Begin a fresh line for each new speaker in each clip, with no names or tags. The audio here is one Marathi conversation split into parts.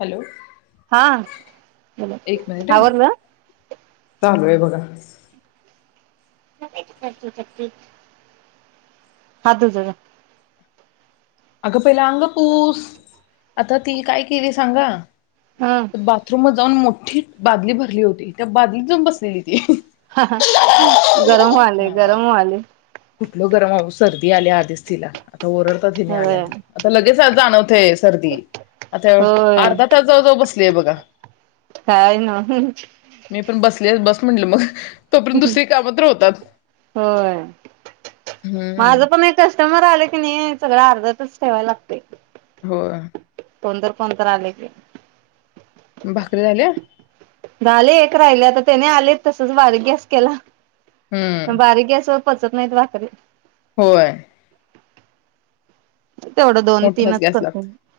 हॅलो
हा.
एक मिनिट आहे
आवरलं
चालू आहे बघा
[unintelligible]
अगं पहिला अंग पूस आता ती काय केली सांगा
हं
बाथरूम जाऊन मो बादली भरली होती त्या बादलीत जावून बसाय
गरम व्हालय, गरम व्हालय
कुठल गरम अहो सर्दी आल्या आधीच तिला आता ओरल त्यांनी
होय
आल्यात आता लगे [unintelligible] होतंय सर्दी आता
होय
अर्ध तास जवळ जवळ बसली बघा
काय नव्ह
मी पण बस ते बस म्हटलं मग तोपर्यंत दुसरी कामं तर होतात
होय माझ
हम्म
पण एक कस्टमर आल सगळ अर्धातच ठेवायला लागतय.
होय.
कोण तर कोण तर आल की
भाकरी झाल्या?
आले एक राहिले आता त्याने आलेत तसच बारिक गॅस केला.
हम्म
बारीक गॅसवर पचत नाहीत भाकरी
होय.
तेवढं दोन
मोठ्याच
तीनच
गॅस
करते
लागतो.
मी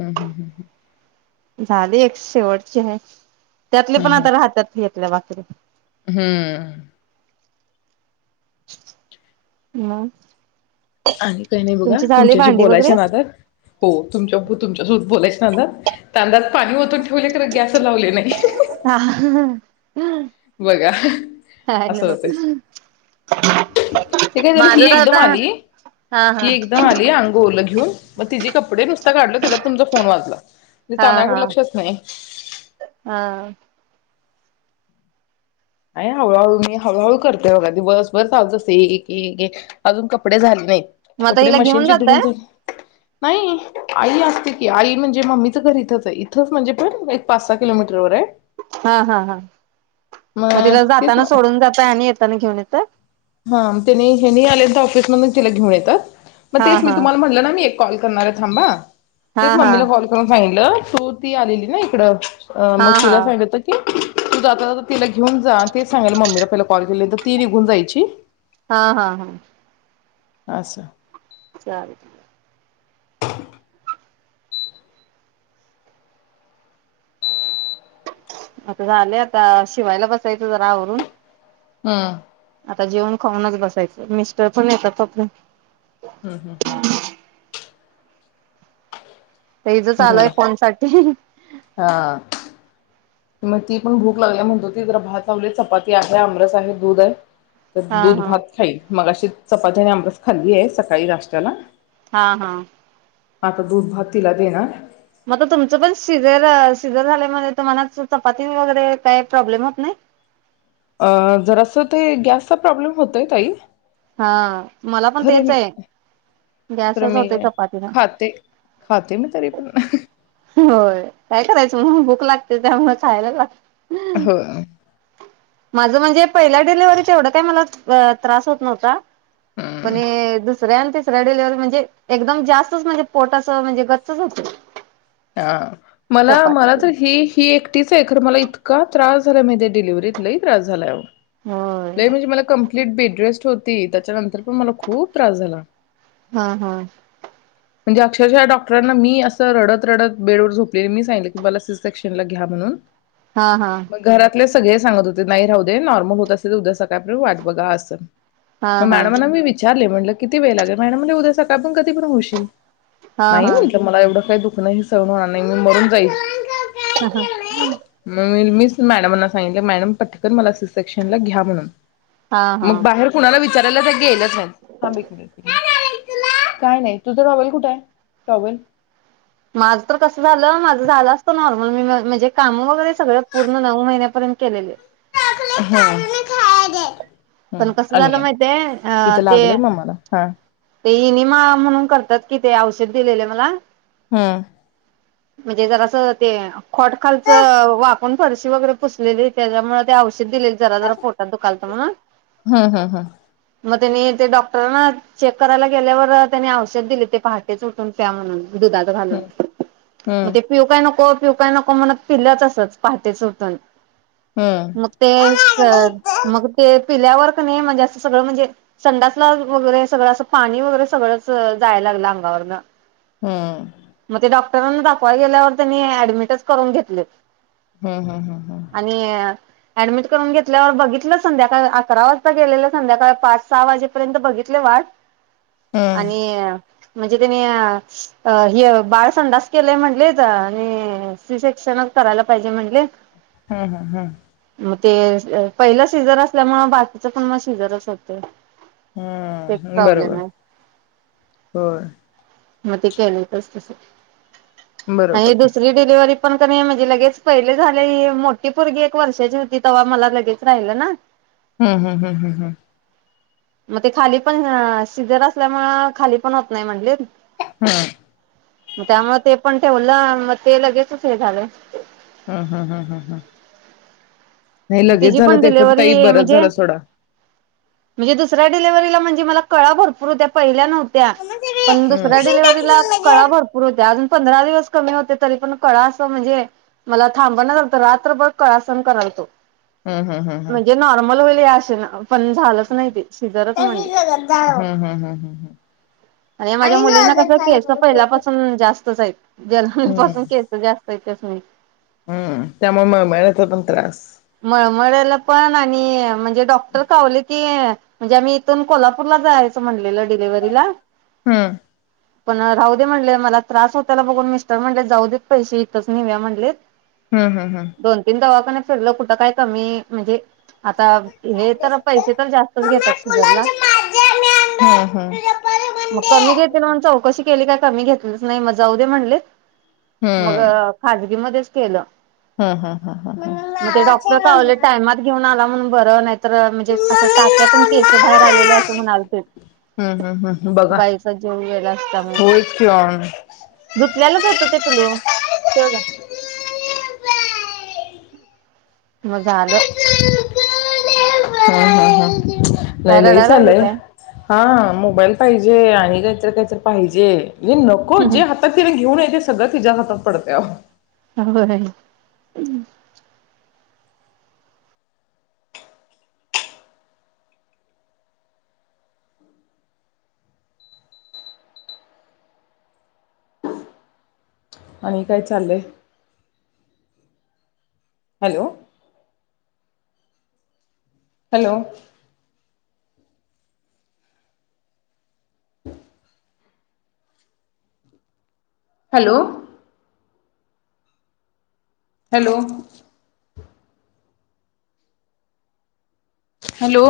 हम्म हम्म हम्म हम्
झाले एक शेवटची हाय. त्यातली
हम्म
पण
हम्म
आता राहतात. भाकरी
हम्म
मग
आणि काही नाही बघा
तुमची झाली
तुमच्याशी
भांडी
बोलायचं
वगैरे
नादात हो तुमच्या तुमच्यासोबत बोलायच नादात तांदळात पाणी ओतून ठेवले खरं गॅसच लावले नाही.
हा
बघा अस
हॅलो
होत ते काय झालं
माझं
ही
तर
एकदम
आता
आली
हा हा
ही एकदम आली अंगो लं घेवून मग तिजी कपडे नुसता काढलो तेवढ्यात तुमचा फोन वाजला. म्ह
हा हा
तांदळाकडे लक्षच नाही.
हा
आहे हळूहळू मी हळूहळू करते बघा दिवसभर चालूच असतय एक एक एक अजून कपडे झाले नाहीत.
मग आता
कपडे
हिला घेऊन
मशीनची
जातय
धुवून झा नाही आई असते की आई म्हणजे मम्मीच घर इथंच आहे. इथच म्हणजे पण एक पाच सहा किलोमीटर वर आहे.
हा हा हा मग तिला
तेच
जाताना
म
सोडून जातय आणि येताना घेऊन येताय.
हा त्यानी हेनी आल्यांत ऑफिस मधून तिला घेऊन येतात. मग
हा
तेच मी
हा
तुम्हाला म्हटलं ना मी कॉल करणार आहे थांबा.
हा
तेच
हा
मम्मीला कॉल करून सांग म्हणलं तु ती आलेली ना इकडं अ
हा
मग
हा
तिला सांगत की तू जाता-जात तिला घेऊन जा तेच सांगेल मम्मीला पहिला कॉल केलेली तर ती निघून जायची.
हा हा हा
अस
चालेल आता झालंय आता शिवायला बसायचं जरा आवरून
हम्म
आता जेवण खाऊनच बसायचं. मिस्टर पण येतात [unintelligible]
हम्म हम्म हम्म
हे हिचं चालुय
झालं
फोन साठी
हा मग ती पण भूक लागली म्हणत होती, जरा भात लावली चपाती आहे, आमरस आहे, दूध आहे तर
हा
दूध
हा
भात खाईल, मगाशी क चपाती आणि आमरस खाल्ली ये सकाळी नाष्ट्याला
हा हा
आता दूध - भात तिला देणार
मग तुमचं पण शिजर शिजर झाल्या म तुम्हाला चपाती वगैरे काही प्रॉब्लेम होत नाही?
अ जर असं ते गॅसचा प्रॉब्लेम होतोय ताई
हा मला पण
खरं
तेच
मी
आहे
खरं
गॅसच
मी
होते चपातीन,
खाते खाते मी तरी पण
होय काय करायचं म्हणून भूक लागते त्यामुळ खायलाच लाग
होय
माझं म्हणजे पहिल्या डिलेवरीत एवढं काही मला त्रास होत नव्ह ता पण
हम्म
ये दुस सऱ्या अन् तिसऱ्या डिलिव्हरीत म्हणजे एकदम जास्तच म्हणजे पोट असं गच्च होतय.
हा मला मला तर ही ही एकटीच आहे खर मला इ तका त्रास झाला माहिती ये डलिव्हरीत लई त्रास झालाय आओ
होय
लई म्हणजे मला कं कम्प्लीट बेडरेस्ट होती त्याच्यानंतर पण मला खूप त्रास झाला.
हा हा
म्हणजे अक्षरशः डॉक्टरांना मी असं रडत रडत बेडवर झोपले मी सांगितलं की मला सि सेक्शनला घ्या म्हणून
हा हा
मग घरातलेच सगळे सांगत होते नाही राहू दे नॉर्मल होत असे उद्या सकाळपर्यंत वाट बघा असं
हा
मग
हा
मॅडमना मी विचारले म्हटलं किती वेळ लागेल, मॅडम उद्या सकाळपण पण होशील
हा
नाही म्हंटलं
हा
मला एवढं काही दू खण मला सहण नाही होणार, मी मरून जाईन
[unintelligible]
मॅडमना सांगितले, मॅडम पटकन मला सी सेक्शन घ्या म्हणून.
हा
मग
हा
बाहेर कुणाला विच [unintelligible] गेलंच हा थांब एक मिनिट. काय नाही तुझं टॉवेल कुठे आहे, टॉवेल.
माझं तर कसं झालं, माझं झालं असतं नॉर्मल, मी म्हणजे काम वगैरे सगळं पूर्ण नऊ महिन्यापर्यंत चा केलेले
हम्म
पण कस झालं
आणूया
माहिते अ
इथं
ते
लागलंय मम्माला हा
ते इनिमा म्हणून करतात कि, ते औ दिलेले मला.
हा.
म्हणजे जरा असं ते. खोट खालचं वाप कोण फडशी वगैरे पुसलेली, त्याच्यामुळे ते औषध दिलेले, जरा जरा पोटात दुखल म्हण.
हा हा हा.
मग त्यांनी ते डॉक्टरांना चेक करायला गेल्यावर त्यांनी औषध दिले, ते पहाटे च उठून प्या म्हणून. दुधाच घालून मग
हम्म
ते पिऊ काय नको पिव काय नको मनात पिलंच असच पहाटे च उटून.
हम्म
मग तेच
हम्म.
मग तेच. पिल्यावर का नाही म्हणजे, असं सगळं म्हणजे, संडातला वगैरे सगळं असं, पाणी वगैरे सगळंच जाय लागलं अंगावरन.
हा.
मग ते डॉक्टरांना दाखवाय गेल्यावर त्यांनी ऍडमिटच करून घेतले.
हम्म हम्म हम्म हम्
आणि ऍडमिट करून घेतल्यावर बघितलं संध्याकाळ अकरा वाजता गेलेलं संध्याकाळ पाच सहा वाजेपर्यंत बघितले वाट
हम्म
आणि म्हणजे त्यांनी अ अ.... बाळ संडास केलाय म्हंटलेत, आणि सी शिकषणच करायला पाहिजे म्हटले.
हम् हम हम
मग ते पहिलं सीझर असल्यामुळे बाकीच पण मग सी सीझरच होत.
हम्म बरोबर होय.
मग ते केलंय तसतस आणि
बरोबर
दुसरी डिलिव्हरी पण कणी म्हणजे लगेच पहिले झाल हे मोठी पोरगी एक वर्षाची होती तेव्हा मला लगेच राहिलं ना
हम्म हम्म हम्म हम्म
मग ते खाली पण सिजर असल्यामुळे खाली पण होत नाही म्हटलीत.
हम
त्यामुळे ते पण ठेवलं मग ते लगेचच हे झालं.
हम-हम-हम्म-हम-हम
तीझी पण डिलिव्हरी म्हणजे
सोडा
म्हणजे दुसऱ्या डिलिव्हरी ला म्हणजे मला कळा भरपूर होत्या पहिल्या नव्हत्या.
हम्म
पण
हम्म हम्म हम्म हम्म
दुसऱ्या डिलिव्हरीला
हम्म
कळा भरपूर हुत्या अजू पंधरा दिवस कमी होते तरी पण कळा असं म्हणजे मला थांबण जालातं रात्रभर कळासन करालतो.
हम्म
म्हणजे नॉर्मल होईल या आशे चला आव पण झालंच नाही ते शिजरच म्हणली
हम्म हम्म हम्म
आणि माझ्या मुलींना कसं केसं पहिल्यापासून जास्तच हाईत. जन्मपासून केसं जास्त पैशेच नाई
हम्म! त्यामुळं मळमळन्याचा पण त्रास.
मळमळ्याल पण आणि म्हणजे डॉक्टर कावले की म्हणजे आम्ही इथून कोल्हापूरला जायचं म्हणलेलं डिलिव्हरीला
हम्म!
पण राहू दे म्हणले मला त्रास होत्याल बघून मिस्टर म्हणले जाऊ देेत पैसे इथंच नीव्या म्हणलेत.
हम्म हम्म हम्म
दोन तीन दवाखान्या ठरलं कुठं काय कमी म्हणजे
हम्म
आता हे
हम्म
तर पैसे तर जास्तच घेतात शिजरला. मग कमी घेतील म्हणून चौकशी केले का कमी घेतलीच नाही म जाऊ दे म्हणले. मग खाज फ्री मध्येच केलं.
हम्म-हम्म-हम्म-हम्म!
मग ते डॉक्टर कावले, टायमात घेऊन आला म्ह बरं नाही तर म्हणजे असं टाक्यातून केस बाहेर आलेलं असं म्हणालतीत.
हम्म हम्म हम्म बघा
बाईचा जीव गेला असता म्हणून.
होयच की ऑन
धुतल्यालाच होत ते पिल्लु ठेव जा. मग झालं.
[unintelligible] हम्म-हम्म-हम्म!
काय रडाय लागलंय काय?
हां मोबाईल पाहिजे आणि काहीतर काहीतर पाहिजे. हे नको जे हातात तिनं घेऊन याय हे सगळं तिज्या हातात पडतंय अहो
होय.
आणि काय चाललंय? हॅलो! हॅलो! हम. हॅलो! हॅलो! हॅलो